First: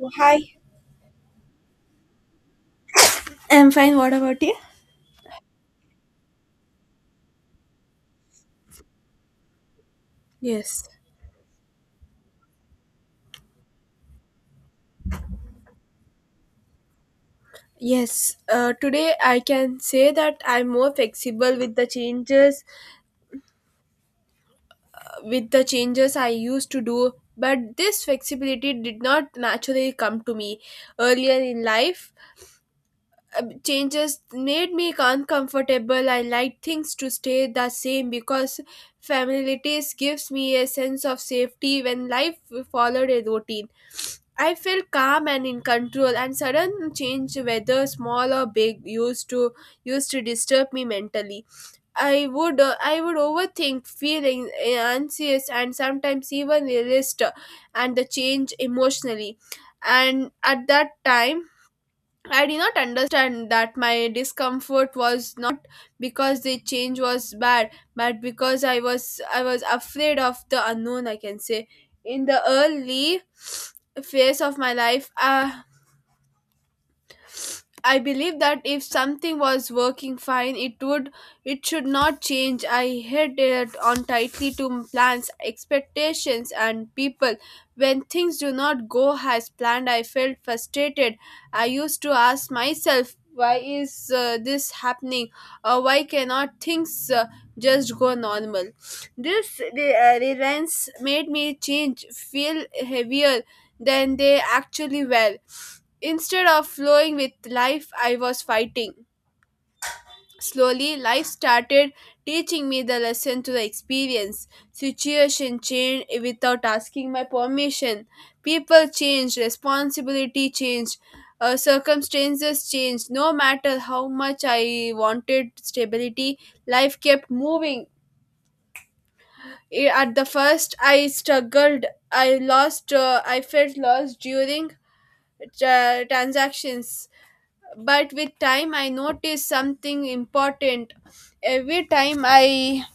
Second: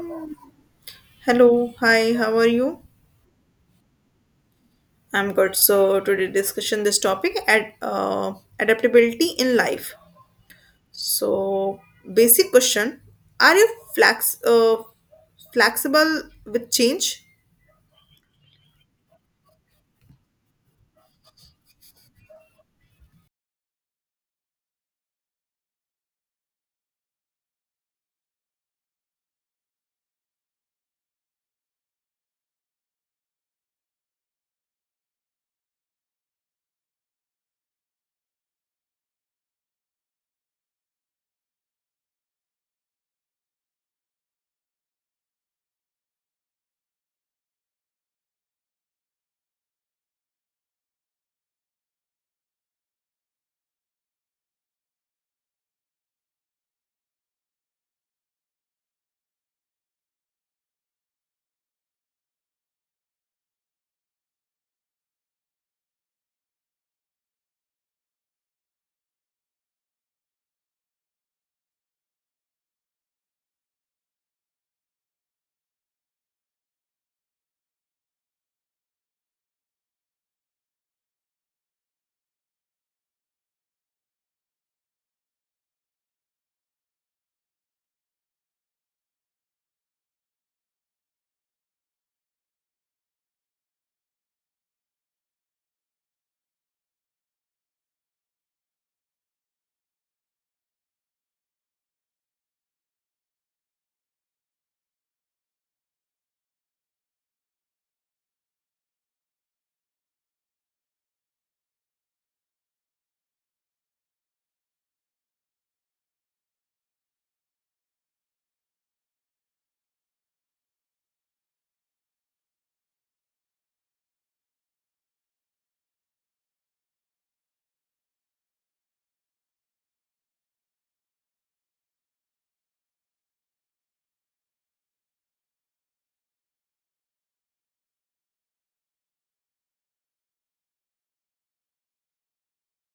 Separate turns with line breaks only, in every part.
Oh, hi.
Hello, hi, how are you?
I'm fine. What about you?
I'm good. So today discussion this topic at adaptability in life.
Yes.
So basic question: Are you flex uh, flexible with change?
Yes. Today I can say that I'm more flexible with the changes I used to do, but this flexibility did not naturally come to me earlier in life. Changes made me uncomfortable. I like things to stay the same because familiarities gives me a sense of safety when life followed a routine. I felt calm and in control, and sudden change, whether small or big, used to disturb me mentally. I would overthink, feeling anxious, and sometimes even resist and the change emotionally. And at that time, I did not understand that my discomfort was not because the change was bad, but because I was afraid of the unknown. I can say, in the early phase of my life, I believe that if something was working fine, it should not change. I held it on tightly to plans, expectations, and people. When things do not go as planned, I felt frustrated. I used to ask myself, why is this happening? Or why cannot things just go normal? This reliance made me change, feel heavier than they actually were. Instead of flowing with life, I was fighting. Slowly, life started teaching me the lesson to the experience. Situation changed without asking my permission. People changed, responsibility changed, circumstances changed. No matter how much I wanted stability, life kept moving. At the first, I struggled. I lost. I felt lost during transactions, but with time I noticed something important. Every time I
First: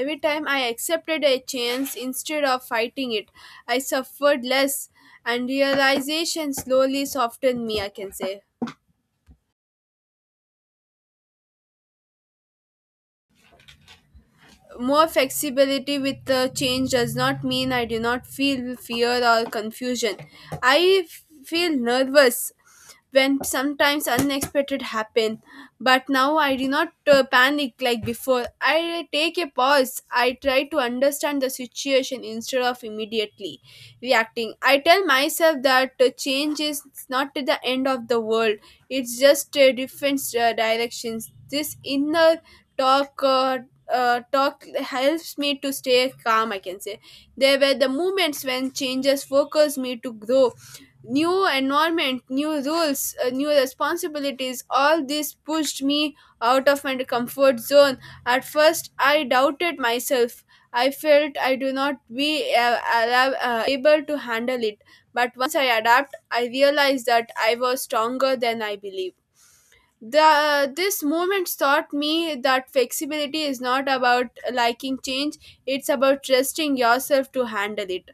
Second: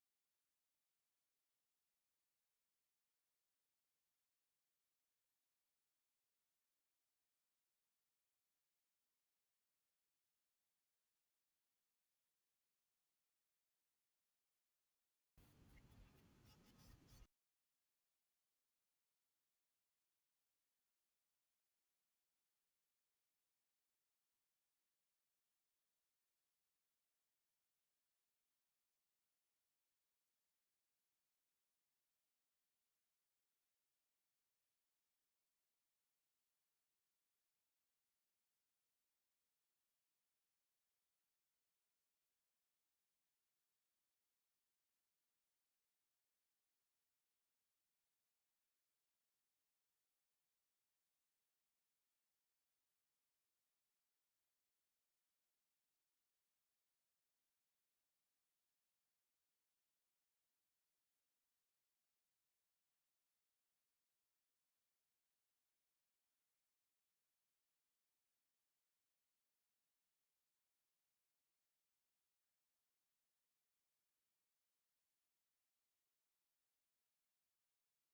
accepted a chance instead of fighting it, I suffered less, and realization slowly softened me, I can say. More flexibility with the change does not mean I do not feel fear or confusion. I feel nervous when sometimes unexpected happen, but now I do not panic like before. I take a pause. I try to understand the situation instead of immediately reacting. I tell myself that change is not the end of the world. It's just different directions. This inner talk uh, talk helps me to stay calm, I can say. There were the moments when changes focused me to grow. New environment, new rules, new responsibilities, all this pushed me out of my comfort zone. At first, I doubted myself. I felt I do not be able to handle it, but once I adapt, I realized that I was stronger than I believed. The this moment taught me that flexibility is not about liking change. It's about trusting yourself to handle it.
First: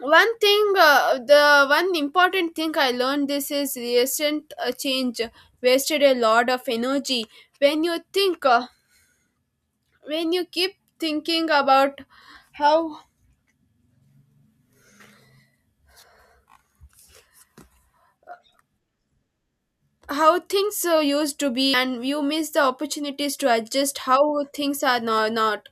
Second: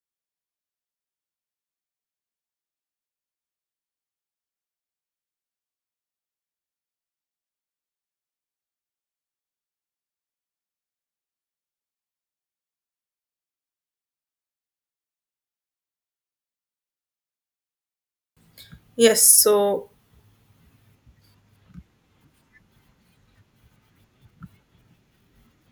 One thing uh, the one important thing I learned, this is recent, change wasted a lot of energy. when you think uh, when you keep thinking about how
Yes. So
how things used to be, and you miss the opportunities to adjust how things are now not.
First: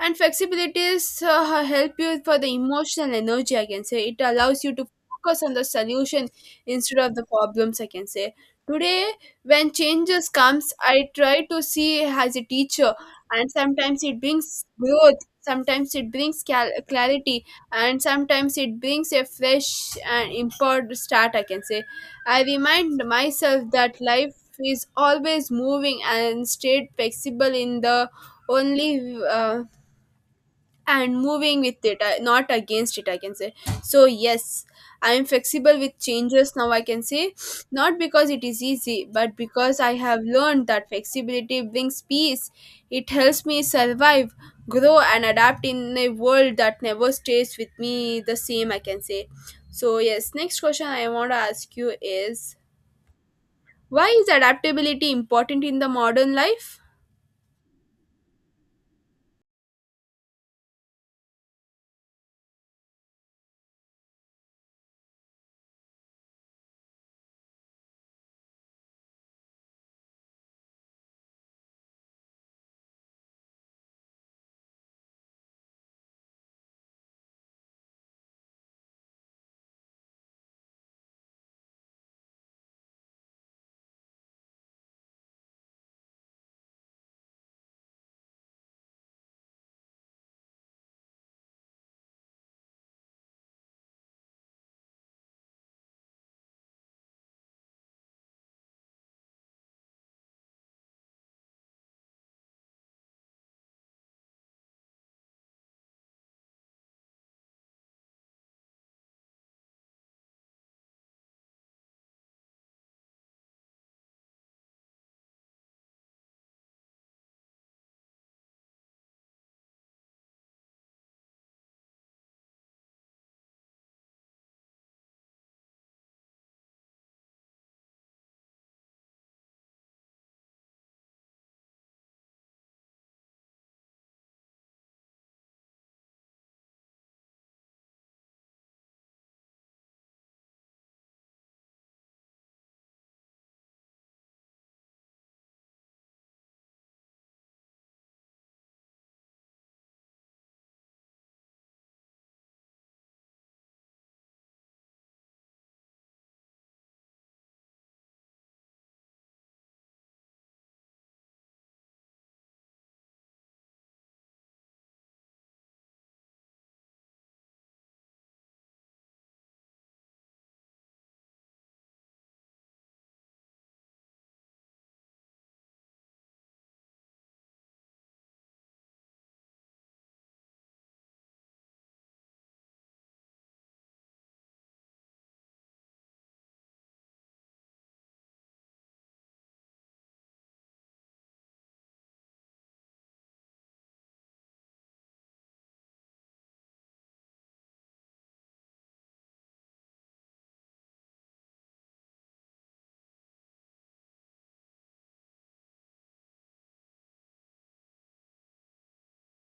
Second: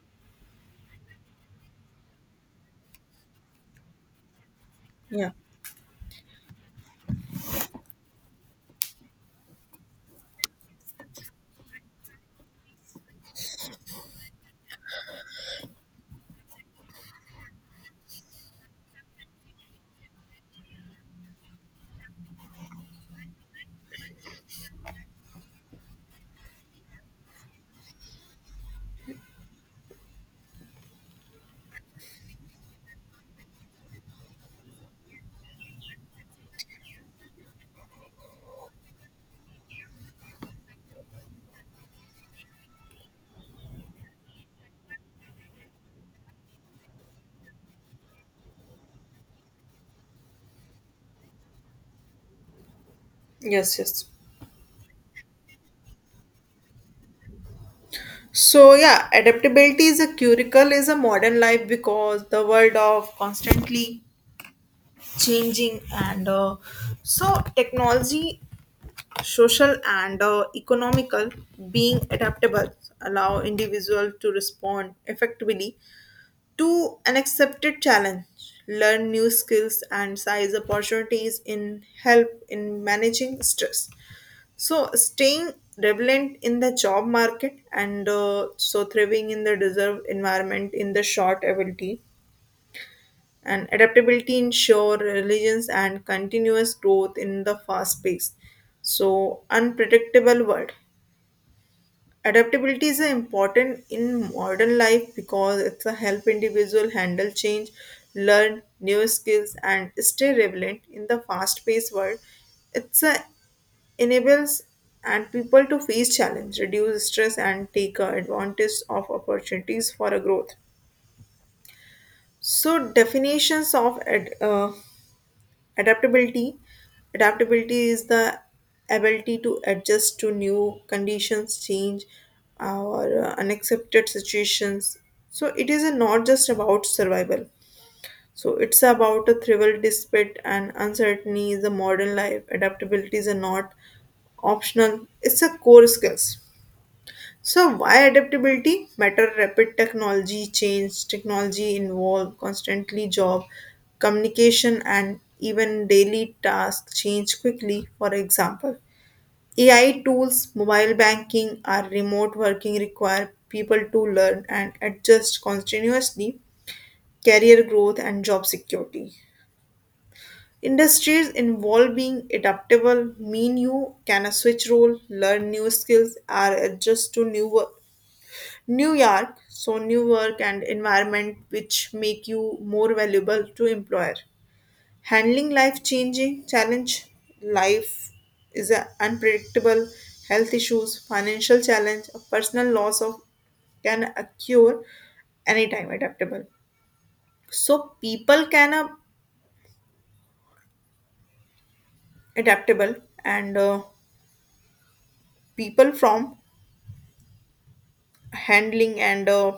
And flexibilities help you for the emotional energy, I can say. It allows you to
yeah.
focus on the solution instead of the problems, I can say. Today, when changes comes, I try to see as a teacher. And sometimes it brings growth, sometimes it brings clarity, and sometimes it brings a fresh and import start, I can say. I remind myself that life is always moving, and stayed flexible in the only and moving with it, not against it, I can say. So yes, I am flexible with changes now, I can say. Not because it is easy, but because I have learned that flexibility brings peace. It helps me survive, grow, and adapt in a world that never stays with me the same, I can say. So yes, next question I want to ask you is,
Yes.
why
Yes.
is adaptability important in the modern life?
So yeah, adaptability is a curricle is a modern life because the world of constantly changing and so technology social and economical being adaptable allow individual to respond effectively to unaccepted challenge, learn new skills and size opportunities in help in managing stress, so staying relevant in the job market and so thriving in the deserved environment in the short ability and adaptability ensure resilience and continuous growth in the fast paced so unpredictable world. Adaptability is important in modern life because it's a help individual handle change, learn new skills, and stay relevant in the fast-paced world. It's a enables and people to face challenge, reduce stress, and take advantage of opportunities for a growth. So definitions of adaptability. Adaptability is the ability to adjust to new conditions, change, or unaccepted situations. So it is not just about survival. So it's about a thrival despite and uncertainty is a modern life. Adaptability is a not optional. It's a core skills. So why adaptability matter? Rapid technology change, technology involved, constantly job, communication, and even daily tasks change quickly. For example, AI tools, mobile banking, or remote working require people to learn and adjust continuously. Career growth and job security. Industries involved being adaptable mean you can switch role, learn new skills, or adjust to new work New York, so new work and environment which make you more valuable to employer. Handling life changing challenge, life is a unpredictable, health issues, financial challenge, a personal loss of can occur anytime adaptable. So people can adaptable and people from handling and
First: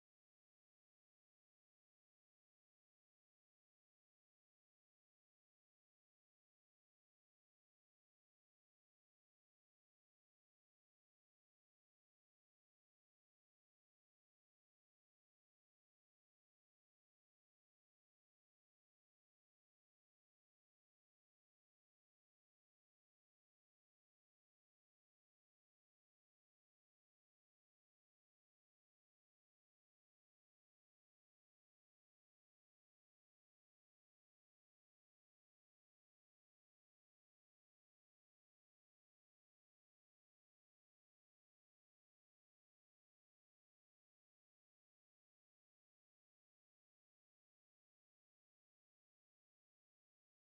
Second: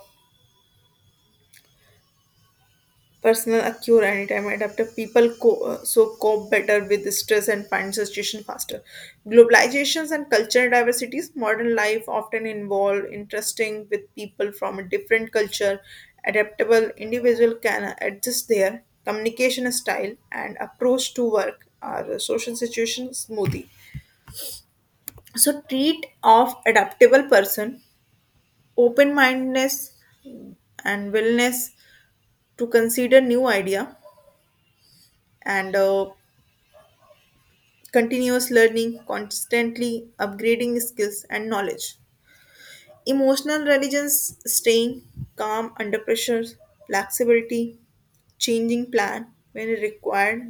personal a anytime adaptive people so cope better with stress and find solution faster. Globalizations and cultural diversities, modern life often involve interesting with people from a different culture. Adaptable individual can adjust their communication style and approach to work or social situation smoothly. So treat of adaptable person, open mindedness and willingness to consider new idea and continuous learning, constantly upgrading skills and knowledge. Emotional intelligence, staying calm under pressure, flexibility, changing plan when required,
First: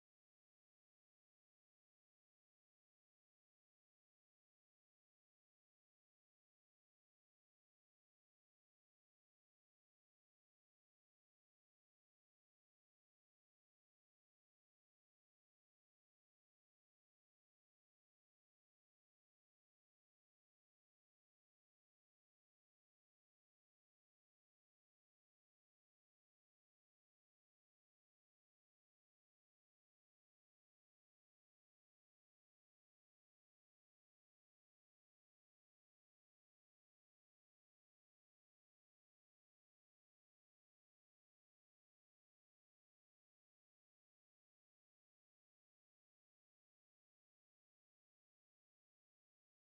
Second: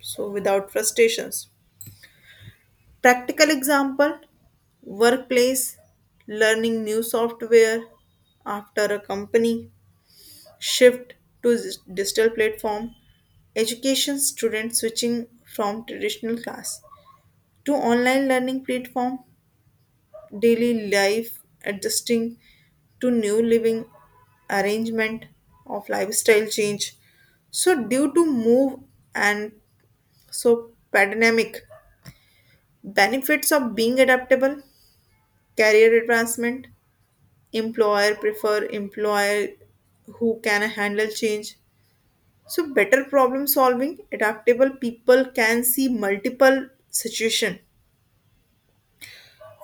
so without frustrations. Practical example workplace, learning new software after a company, shift to digital platform, education student switching from traditional class to online learning platform daily life, adjusting to new living arrangement of lifestyle change. So due to move and so pandemic benefits of being adaptable, career advancement, employer prefer employer who can handle change. So better problem solving, adaptable people can see multiple situation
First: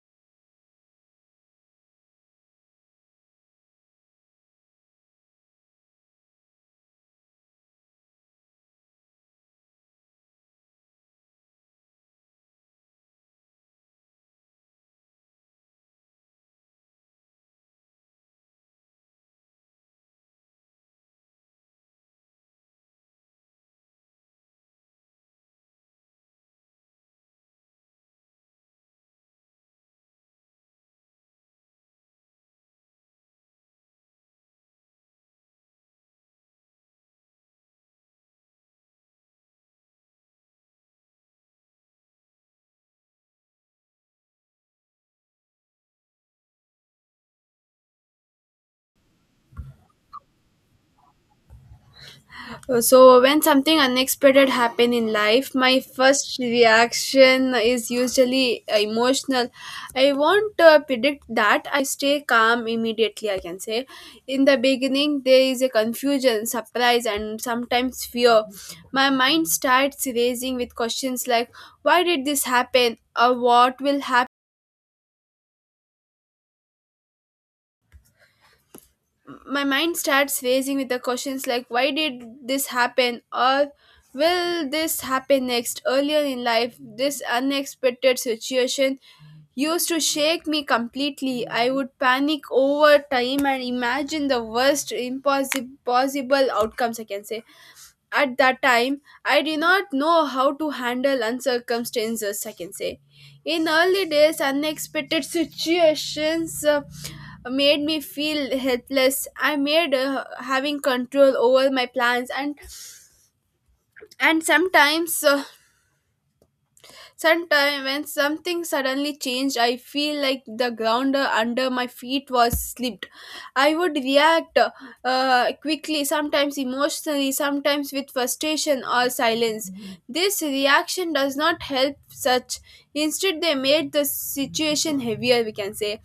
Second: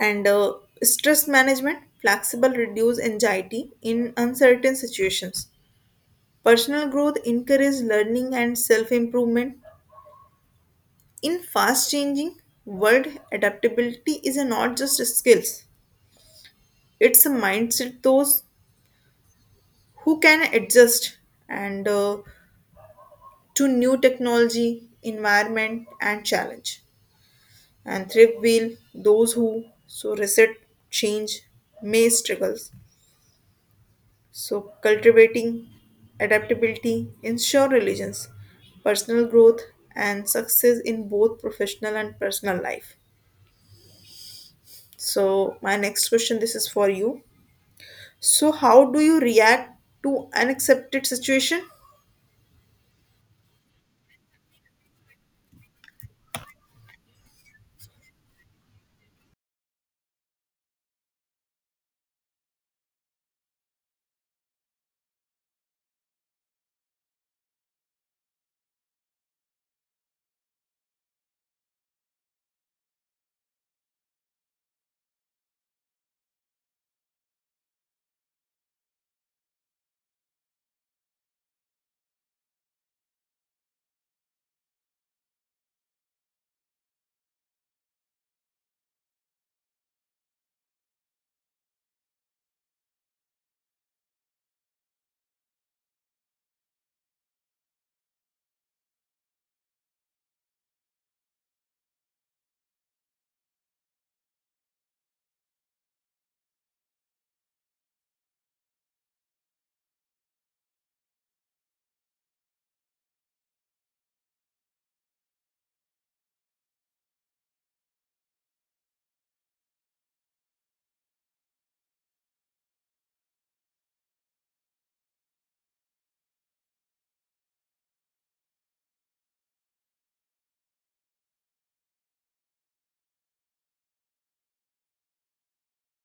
and stress management flexible reduce anxiety in uncertain situations, personal growth encourage learning and self improvement in fast changing world. Adaptability is not just skills, it's a mindset. Those who can adjust and to new technology environment and challenge and thrift wheel those who so reset change may struggle. So, cultivating adaptability ensure religions, personal growth, and success in both professional and personal life. So, my next question this is for you. So, how do you react to unaccepted situation?
So when something unexpected happen in life, my first reaction is usually emotional. I won't predict that. I stay calm immediately, I can say. In the beginning, there is a confusion, surprise, and sometimes fear. My mind starts racing with questions like, "Why did this happen?" or "What will happen?" My mind starts racing with the questions like, why did this happen, or will this happen next? Earlier in life, this unexpected situation used to shake me completely. I would panic over time and imagine the worst impossible possible outcomes, I can say. At that time, I did not know how to handle uncircumstances, I can say. In early days, unexpected situations made me feel helpless. I made having control over my plans, and sometimes sometimes, when something suddenly changed, I feel like the ground under my feet was slipped. I would react quickly, sometimes emotionally, sometimes with frustration or silence. This reaction does not help such. Instead, they made the situation heavier, we can say.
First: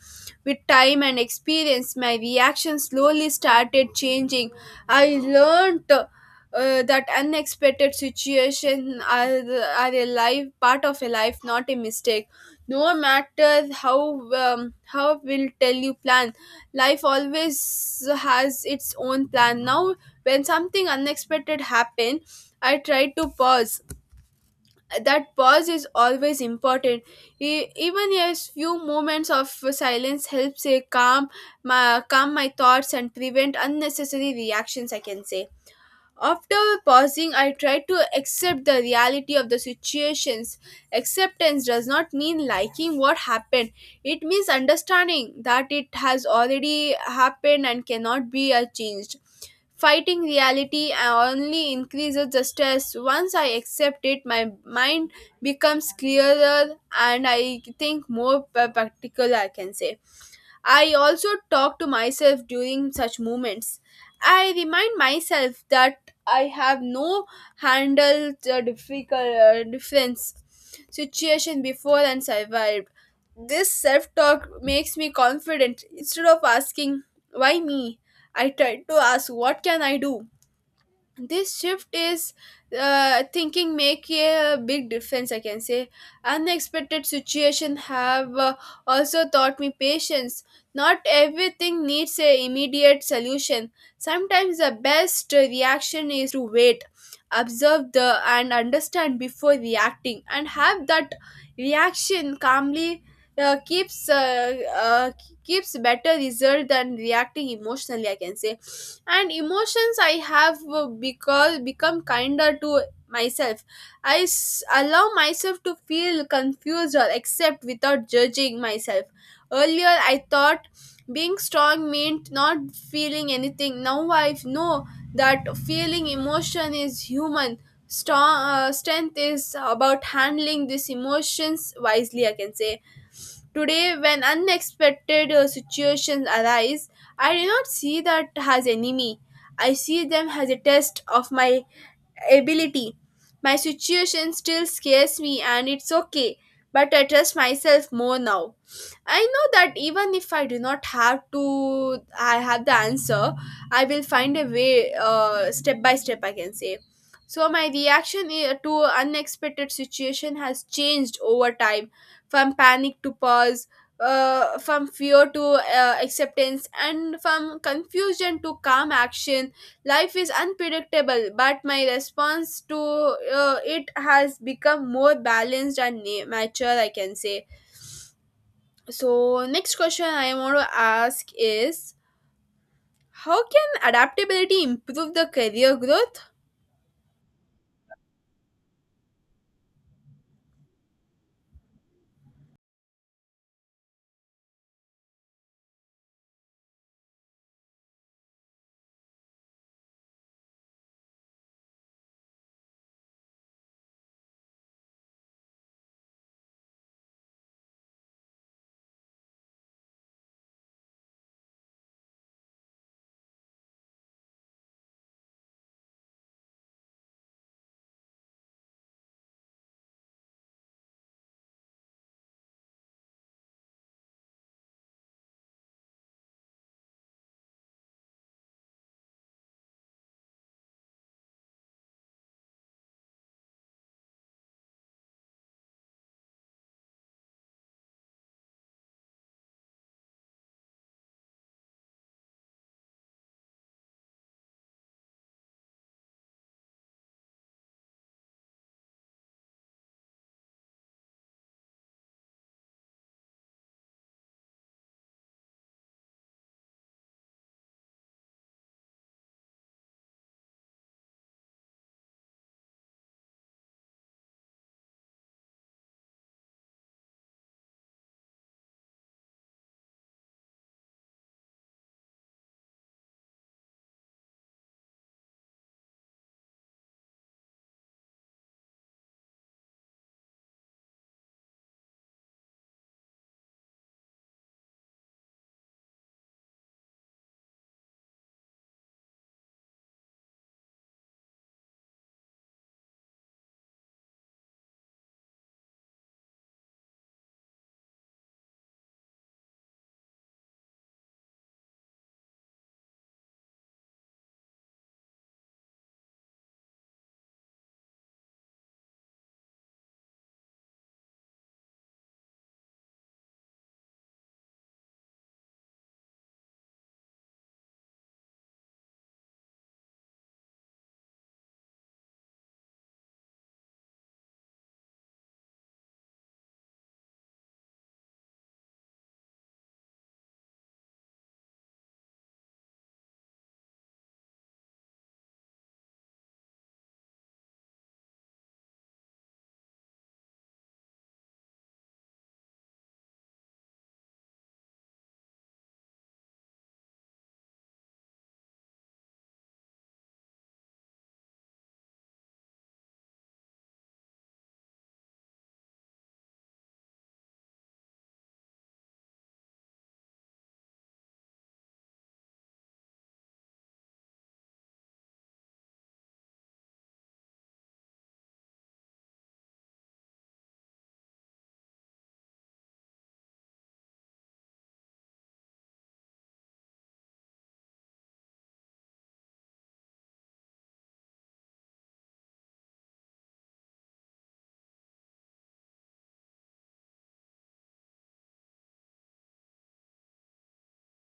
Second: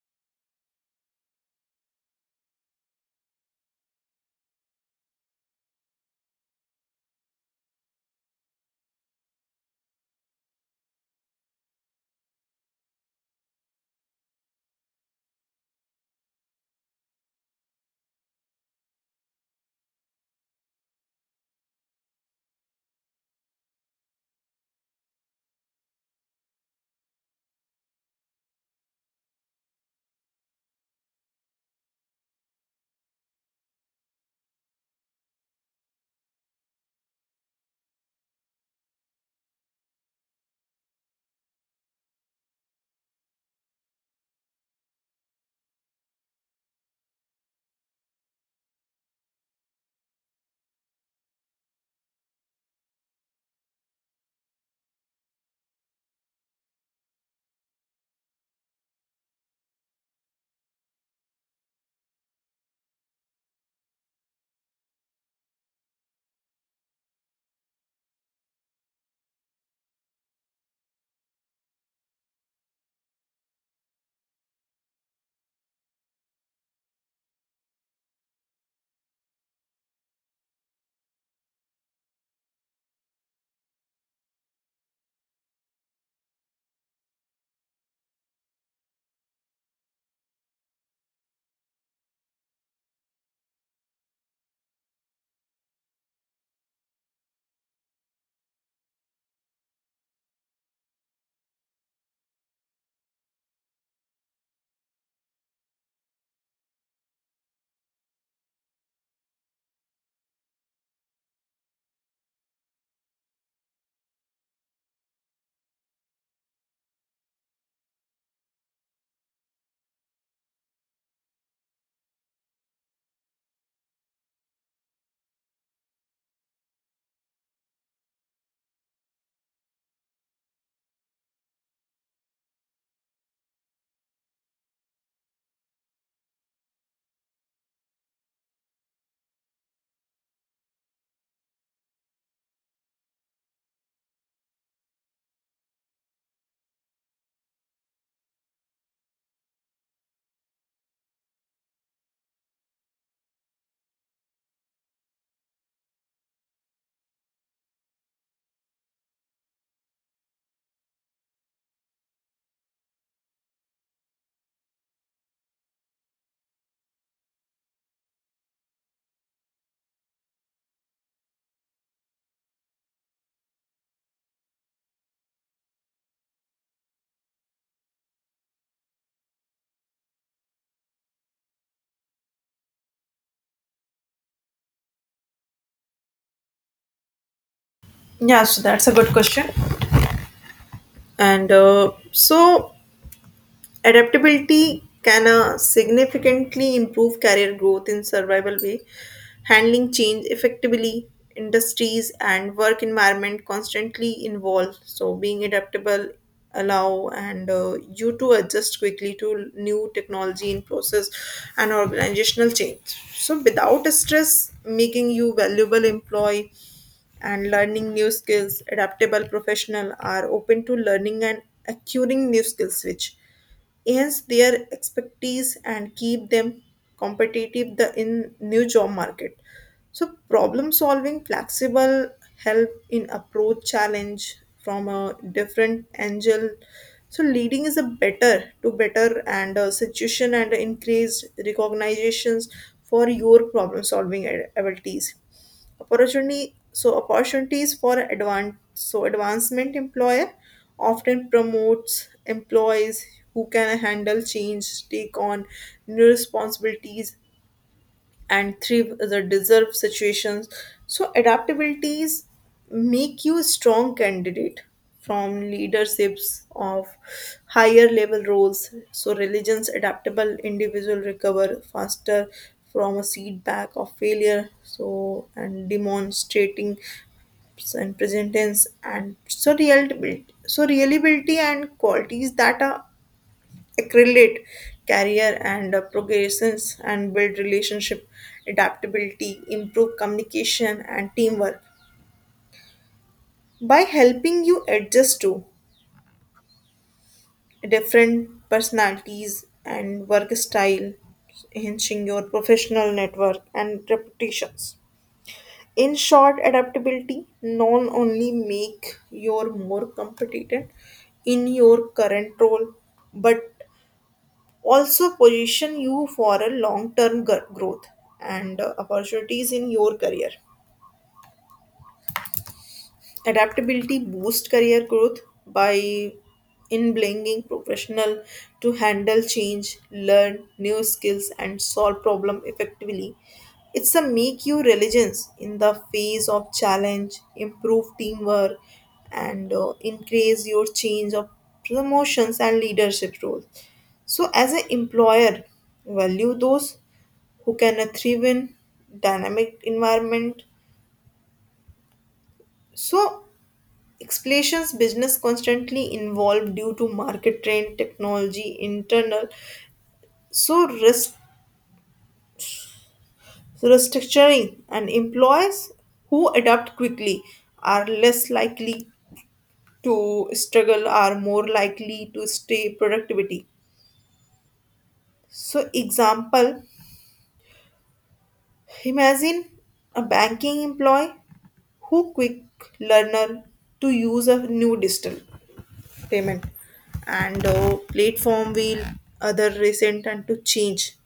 With time and experience, my reaction slowly started changing. I learned that unexpected situation are a life part of a life, not a mistake. No matter how will tell you plan, life always has its own plan. Now when something unexpected happen, I try to pause. That pause is always important. Even a few moments of silence helps a calm my thoughts and prevent unnecessary reactions, I can say. After pausing, I tried to accept the reality of the situations. Acceptance does not mean liking what happened, it means understanding that it has already happened and cannot be changed. Fighting reality only increases the stress. Once I accept it, my mind becomes clearer, and I think more practical, I can say. I also talk to myself during such moments. I remind myself that I have no handled the difficult difference situation before and survived. This self talk makes me confident. Instead of asking, why me, I try to ask, what can I do? This shift is thinking make a big difference, I can say. Unexpected situation have also taught me patience. Not everything needs a immediate solution. Sometimes the best reaction is to wait, observe the and understand before reacting, and have that reaction calmly uh, keeps uh, uh, keeps better result than reacting emotionally, I can say. And emotions, I have because become kinder to myself. I allow myself to feel confused or accept without judging myself. Earlier I thought being strong meant not feeling anything. Now I know that feeling emotion is human. Strong Strength is about handling these emotions wisely, I can say. Today, when unexpected situations arise, I do not see that as enemy. I see them as a test of my ability. My situation still scares me, and it's okay, but I trust myself more now. I know that even if I do not have to, I have the answer, I will find a way, step by step, I can say. So my reaction to unexpected situation has changed over time, from panic to pause, from fear to acceptance, and from confusion to calm action. Life is unpredictable, but my response to it has become more balanced and mature, I can say. So, next question I want to ask is, how can adaptability improve the career growth?
Yeah, so that's a good question. And so, adaptability can significantly improve career growth in survival way, handling change effectively. Industries and work environment constantly involve, so being adaptable allow and you to adjust quickly to new technology in process and organizational change. So without stress, making you valuable employee and learning new skills adaptable professional are open to learning and acquiring new skills which enhance their expertise and keep them competitive the in new job market. So problem solving flexible help in approach challenge from a different angle, so leading is a better to better and a situation and increased recognitions for your problem solving abilities. Opportunity, so opportunities for advance, so advancement employer often promotes employees who can handle change, take on new responsibilities, and thrive the deserve situations. So adaptabilities make you a strong candidate from leaderships of higher level roles. So religions adaptable individual recover faster from a setback of failure. So and demonstrating and present tense and so reliability, so reliability and qualities that are accredited career and progressions and build relationship. Adaptability improve communication and teamwork by helping you adjust to different personalities and work style, enhancing your professional network and reputations. In short, adaptability not only make you more competent in your current role, but also position you for a long term growth and opportunities in your career. Adaptability boosts career growth by enabling professional to handle change, learn new skills and solve problem effectively. It's a make you religions in the face of challenge, improve teamwork and increase your change of promotions and leadership roles. So as an employer value those who can thrive in dynamic environment. So explanations business constantly involved due to market trend, technology, internal. So risk restructuring and employees who adapt quickly are less likely to struggle are more likely to stay productivity. So example, imagine a banking employee who quick learner to use a new digital payment and platform will other recent and to change,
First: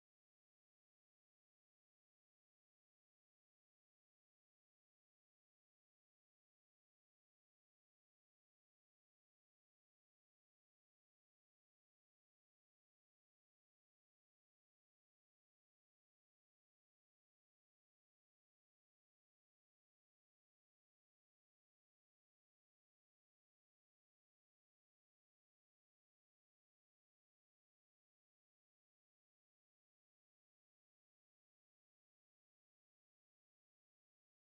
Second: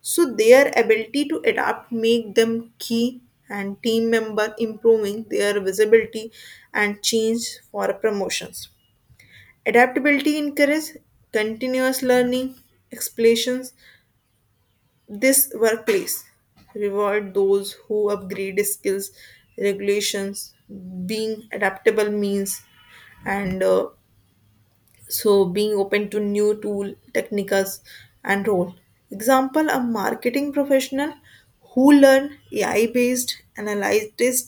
so their ability to adapt make them key and team member improving their visibility and change for promotions. Adaptability encourage continuous learning explanations this workplace reward those who upgrade skills regulations being adaptable means and so being open to new tool techniques and role. Example, a marketing professional who learn AI based analytics,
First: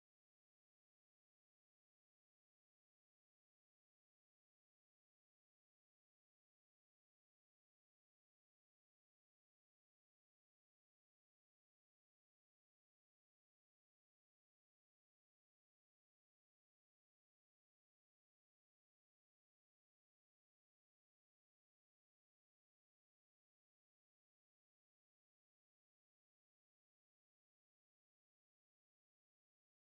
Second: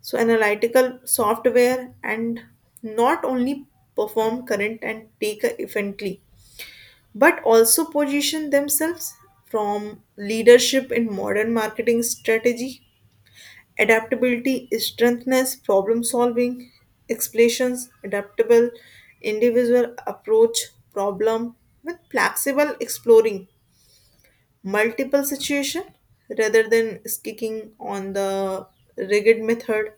so analytical software and not only perform current and take efficiently but also position themselves from leadership in modern marketing strategy. Adaptability is strengthness, problem solving, explanations, adaptable, individual approach, problem with flexible exploring multiple situation rather than sticking on the rigid method.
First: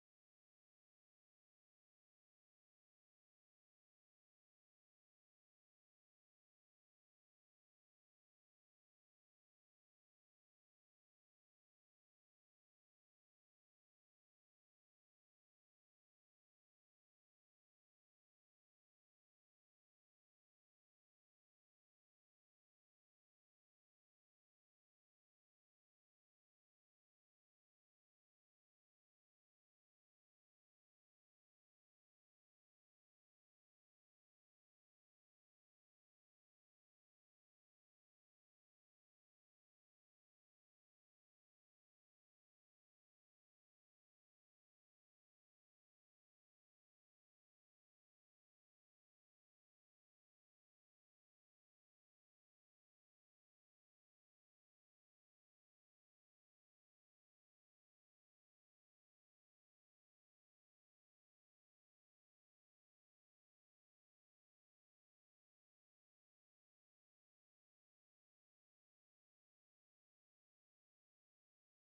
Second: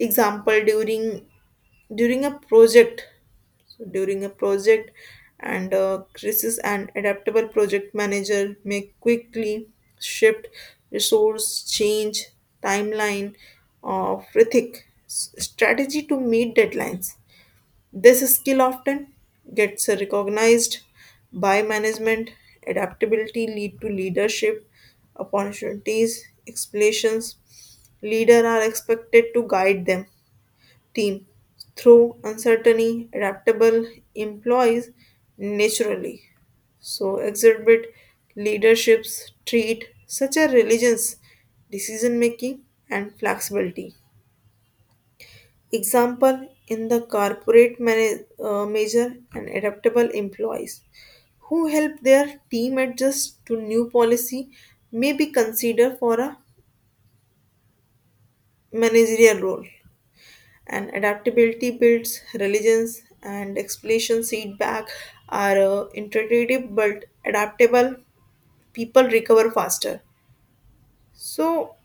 Example during a project, so during a project and crisis an adaptable project manager may quickly shift resource change timeline of rhythmic strategy to meet deadlines. This skill often gets recognized by management. Adaptability lead to leadership opportunities explanations leader are expected to guide them team through uncertainty, adaptable employees naturally. So exhibit leaderships treat such a religions, decision making and flexibility. Example in the corporate manager and adaptable employees who help their team adjust to new policy may be considered for a managerial role. And adaptability builds religions and explanation feedback are intuitive but adaptable people recover faster, so,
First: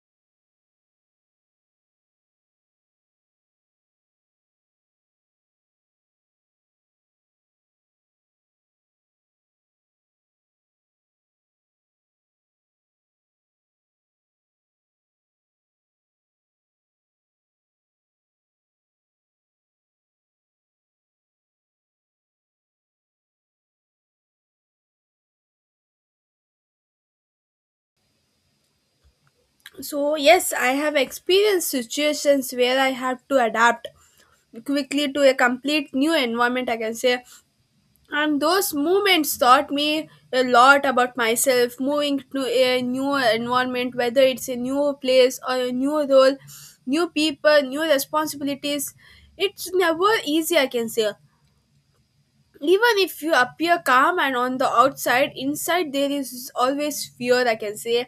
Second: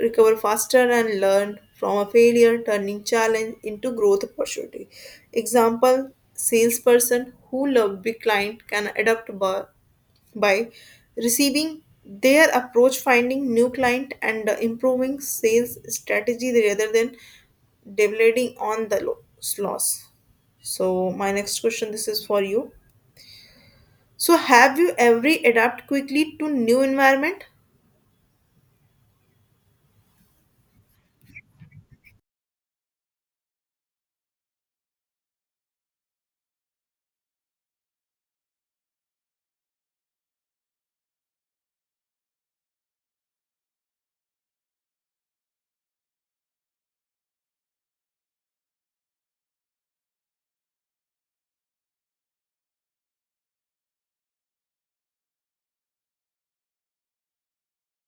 recover faster and learn from a failure, turning challenge into growth opportunity. Example, salesperson who love big client can adapt by receiving their approach, finding new client, and improving sales strategy rather than deviating on the loss. So, my next question this is for you. So, have you ever adapt quickly to new environment?
So yes, I have experienced situations where I have to adapt quickly to a complete new environment, I can say. And those moments taught me a lot about myself. Moving to a new environment, whether it's a new place or a new role, new people, new responsibilities, it's never easy, I can say. Even if you appear calm, and on the outside inside there is always fear, I can say.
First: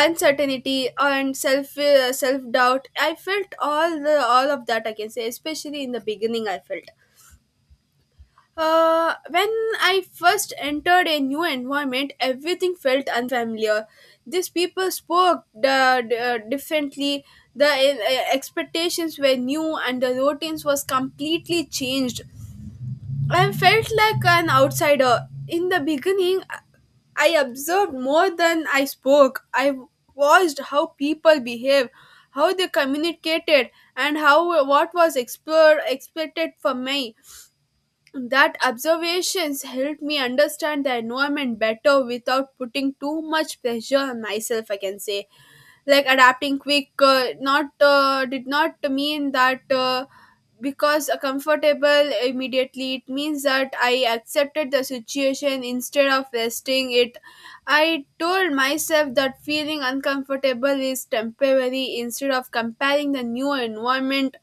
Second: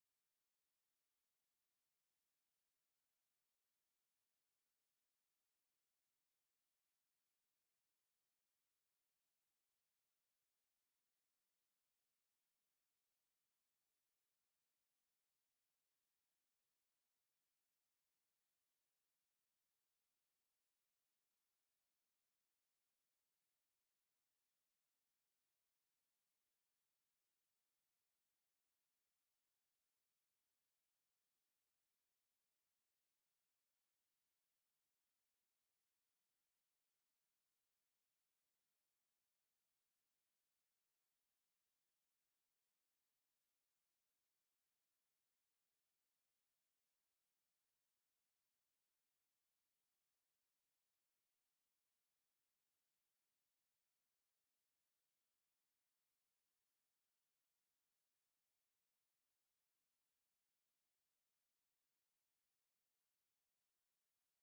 Uncertainty and self doubt, I felt all of that, I can say, especially in the beginning. I felt when I first entered a new environment, everything felt unfamiliar. These people spoke differently. The expectations were new, and the routines was completely changed. I felt like an outsider. In the beginning, I observed more than I spoke. I watched how people behave, how they communicated, and how what was explored, expected from me. That observations helped me understand the environment better without putting too much pressure on myself, I can say. Like adapting quick, not did not mean that because a comfortable immediately. It means that I accepted the situation instead of resting it. I told myself that feeling uncomfortable is temporary. Instead of comparing the new environment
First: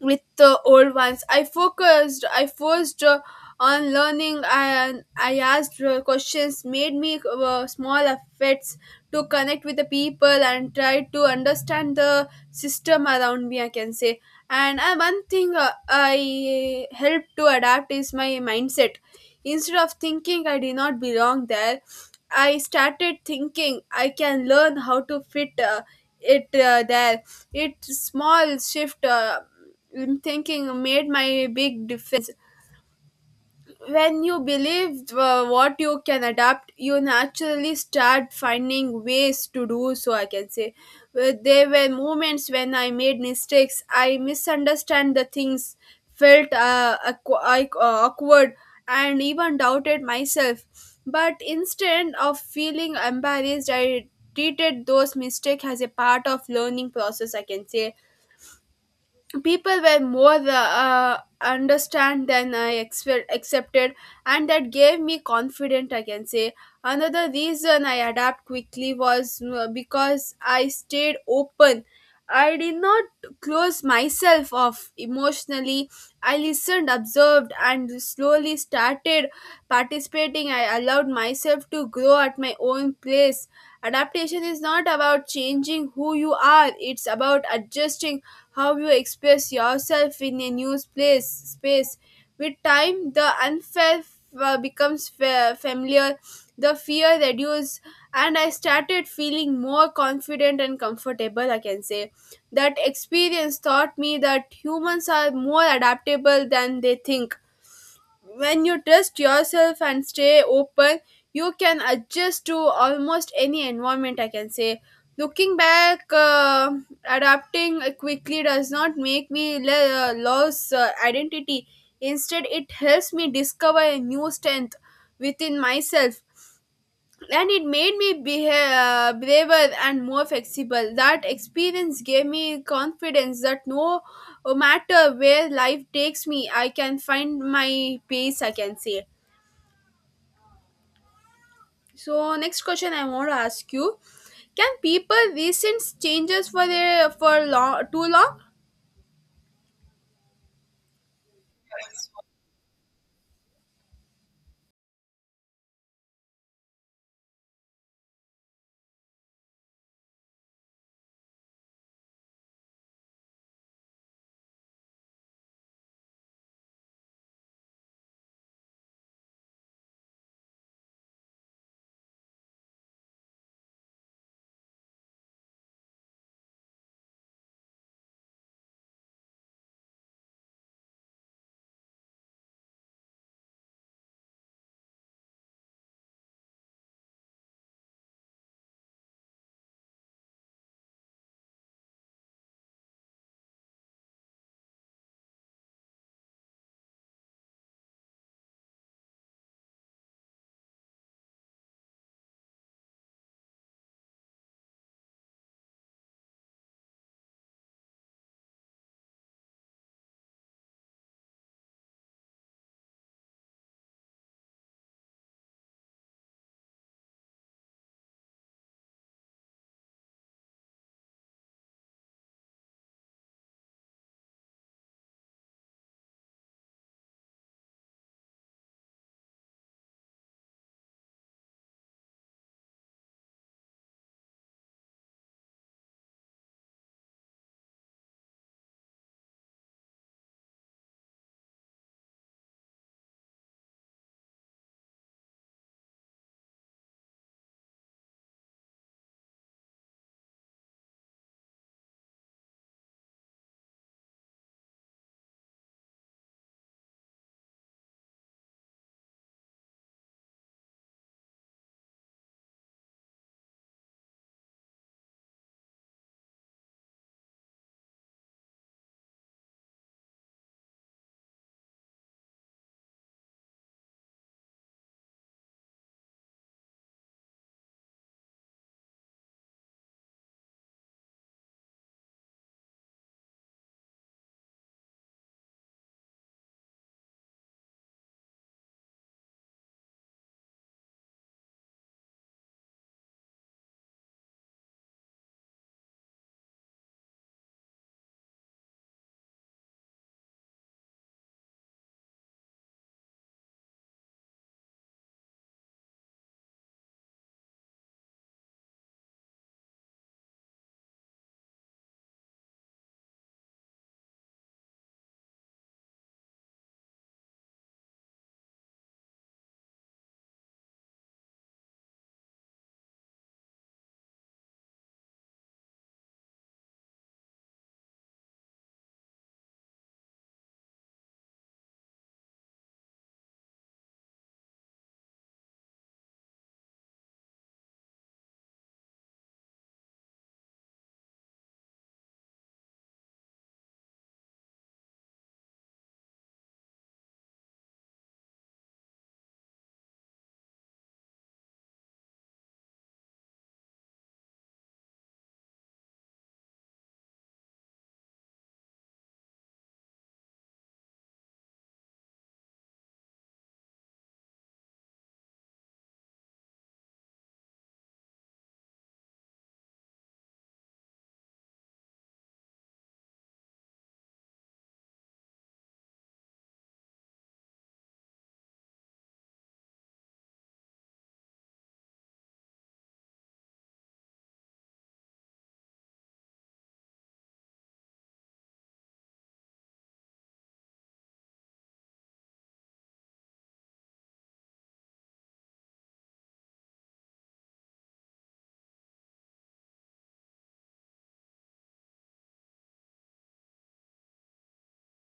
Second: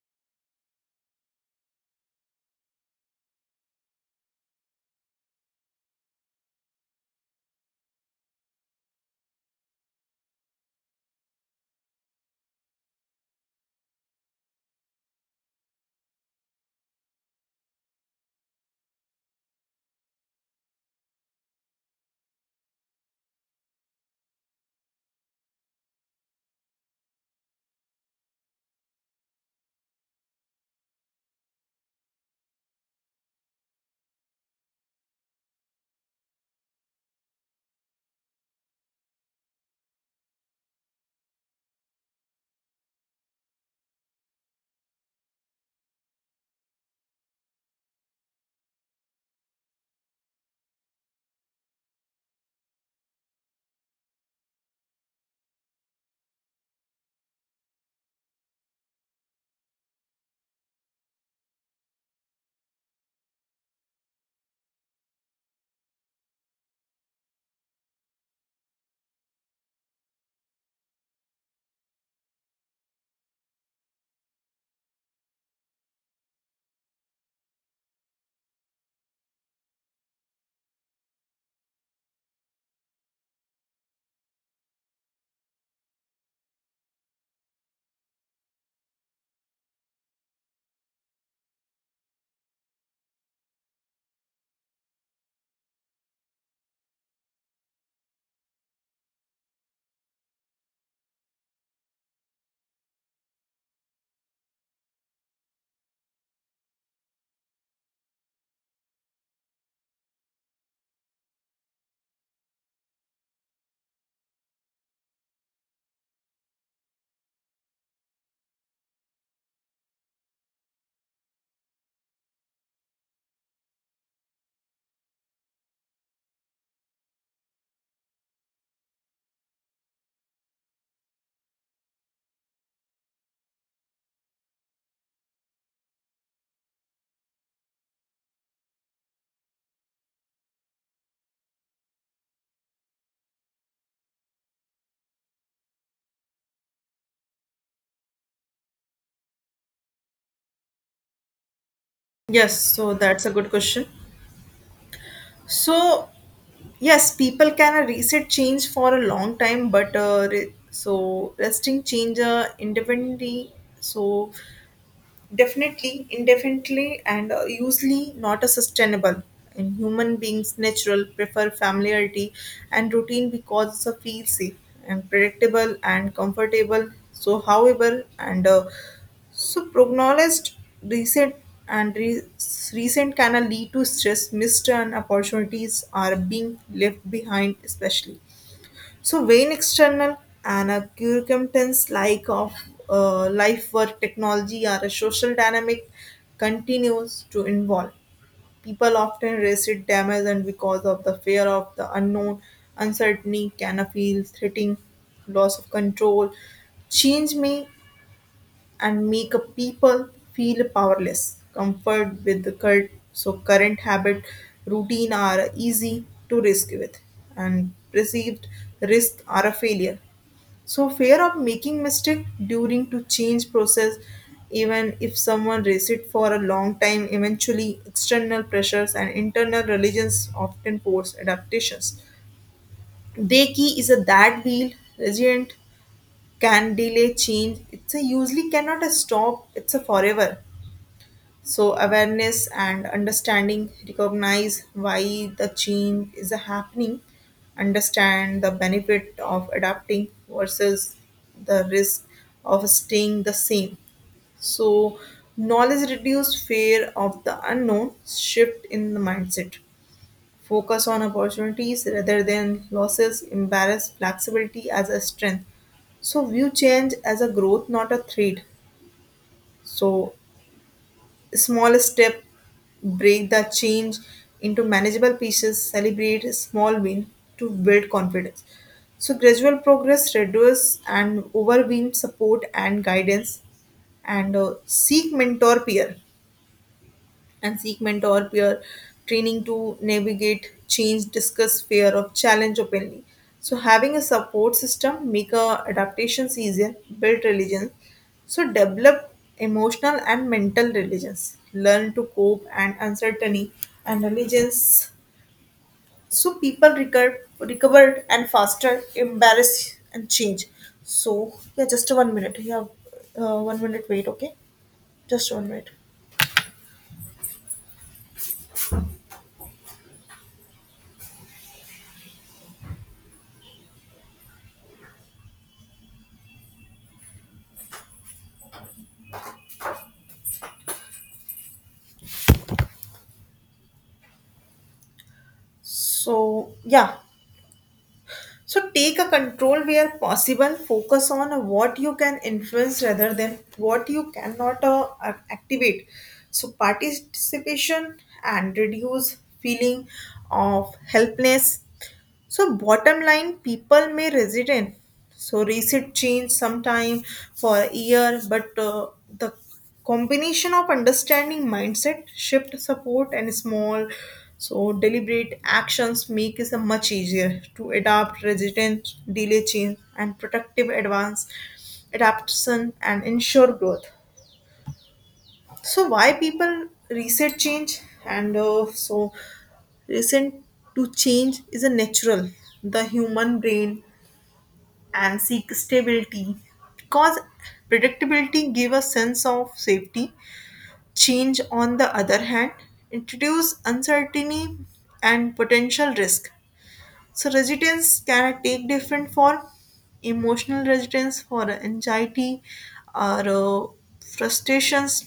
with the old ones, I forced on learning, and I asked questions, made me small efforts to connect with the people and try to understand the system around me, I can say. And one thing I helped to adapt is my mindset. Instead of thinking I did not belong there, I started thinking I can learn how to fit it there. It's small shift. Thinking made my big difference. When you believe what you can adapt, you naturally start finding ways to do so, I can say. There were moments when I made mistakes, I misunderstand the things, felt awkward, and even doubted myself. But instead of feeling embarrassed, I treated those mistakes as a part of learning process, I can say. People were more understand than I accepted, and that gave me confidence, I can say. Another reason I adapt quickly was because I stayed open. I did not close myself off emotionally. I listened, observed, and slowly started participating. I allowed myself to grow at my own place. Adaptation is not about changing who you are. It's about adjusting how you express yourself in a new place space. With time, the unfair, becomes familiar, the fear reduces, and I started feeling more confident and comfortable, I can say. That experience taught me that humans are more adaptable than they think. When you trust yourself and stay open, you can adjust to almost any environment, I can say. Looking back, adapting quickly does not make me lose identity. Instead, it helps me discover a new strength within myself, and it made me behave, braver and more flexible. That experience gave me confidence that no matter where life takes me, I can find my pace, I can say. So next question I want to ask you: can people resent changes for long too long?
Yes, so that's a good question. So yes, people can reset change for a long time, but so resting change independently. So definitely, indefinitely, and usually not a sustainable. And human beings natural prefer familiarity and routine because it's a feel safe and predictable and comfortable. So, however, and so prognosed recent and recent can lead to stress, missed and opportunities are being left behind, especially. So when external and a circumstance like of life or technology or a social dynamic continues to involve. People often resist damage and because of the fear of the unknown, uncertainty, can feel threatening, loss of control. Change may and make a people feel powerless. Comfort with the cult, so current habit routine are easy to risk with, and perceived risk are a failure. So fear of making mistake during to change process, even if someone resist for a long time, eventually external pressures and internal religions often force adaptations. They key is a that wheel resilient can delay change, it's a usually cannot a stop, it's a forever. So awareness and understanding recognize why the change is happening, understand the benefit of adapting versus the risk of staying the same. So knowledge reduce fear of the unknown shift in the mindset. Focus on opportunities rather than losses, embrace flexibility as a strength. So view change as a growth, not a threat. So small step, break the change into manageable pieces, celebrate a small win to build confidence. So gradual progress reduce and overwhelm support and guidance and seek mentor peer and seek mentor peer training to navigate change, discuss fear of challenge openly. So having a support system make adaptations easier, build religion. So develop emotional and mental religions, learn to cope and uncertainty and religions, so people recover recovered and faster embarrass and change. So yeah, just one minute, yeah. One minute wait, okay. Just one minute. So yeah. So take a control where possible, focus on what you can influence rather than what you cannot activate. So participation and reduce feeling of helplessness, so bottom line, people may resident. So receipt change sometime for a year, but the combination of understanding mindset, shift support, and small, so deliberate actions make it much easier to adapt resident, delay change, and productive advance, adaptation, and ensure growth. So why people reset change and so recent to change is a natural the human brain and seek stability because predictability gives a sense of safety. Change on the other hand introduces uncertainty and potential risk. So resilience can take different form, emotional resilience for anxiety or frustrations.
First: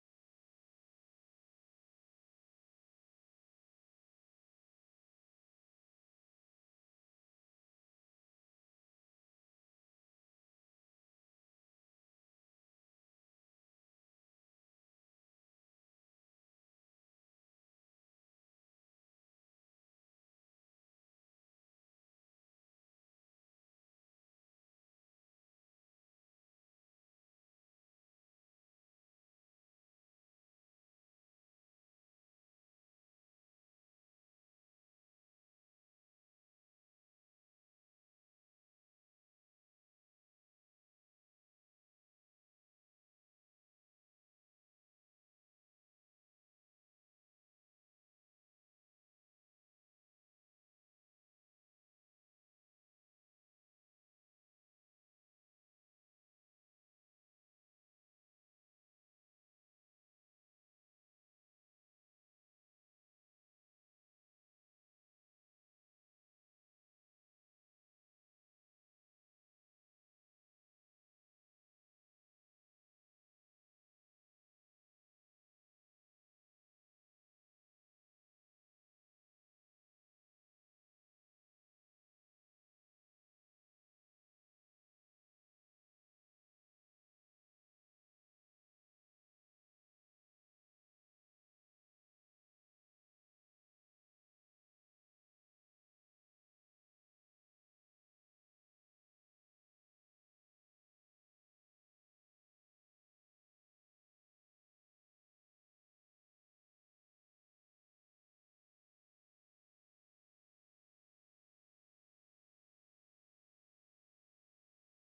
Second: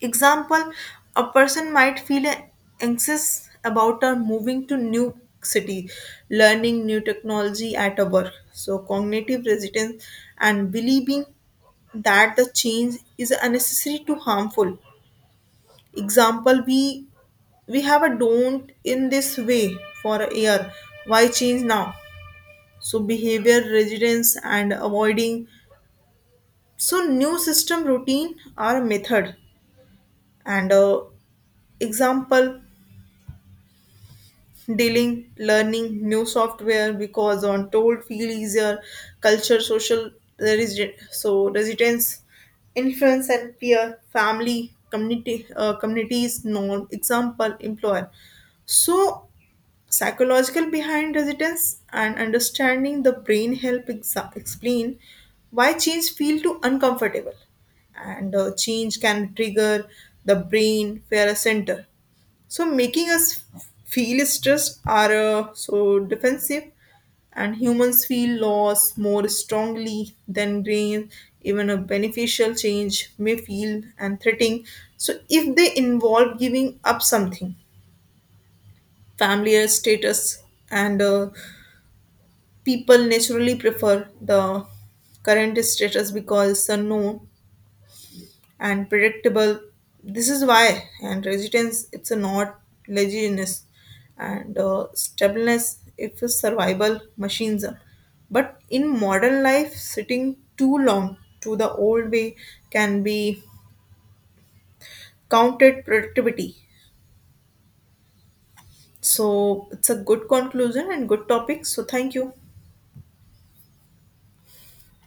Example, a person might feel anxious about moving to new city, learning new technology at a work. So cognitive resistance and believing that the change is unnecessary to harmful. Example, we have a don't in this way for a year. Why change now? So behavior resistance and avoiding. So new system routine or method and example dealing, learning new software because on told feel easier, culture, social so residence, influence and peer, family, community, communities, norm, example, employer. So psychological behind residence and understanding the brain help explain why change feel too uncomfortable and change can trigger the brain fear center, so making us feel stressed are so defensive, and humans feel loss more strongly than grain. Even a beneficial change may feel and threatening. So if they involve giving up something, familiar status, and people naturally prefer the current status because it's unknown and predictable. This is why and resistance it's a not laziness and stubbornness if a survival mechanism. But in modern life, sitting too long to the old way can be counted productivity. So it's a good conclusion and good topic. So thank you.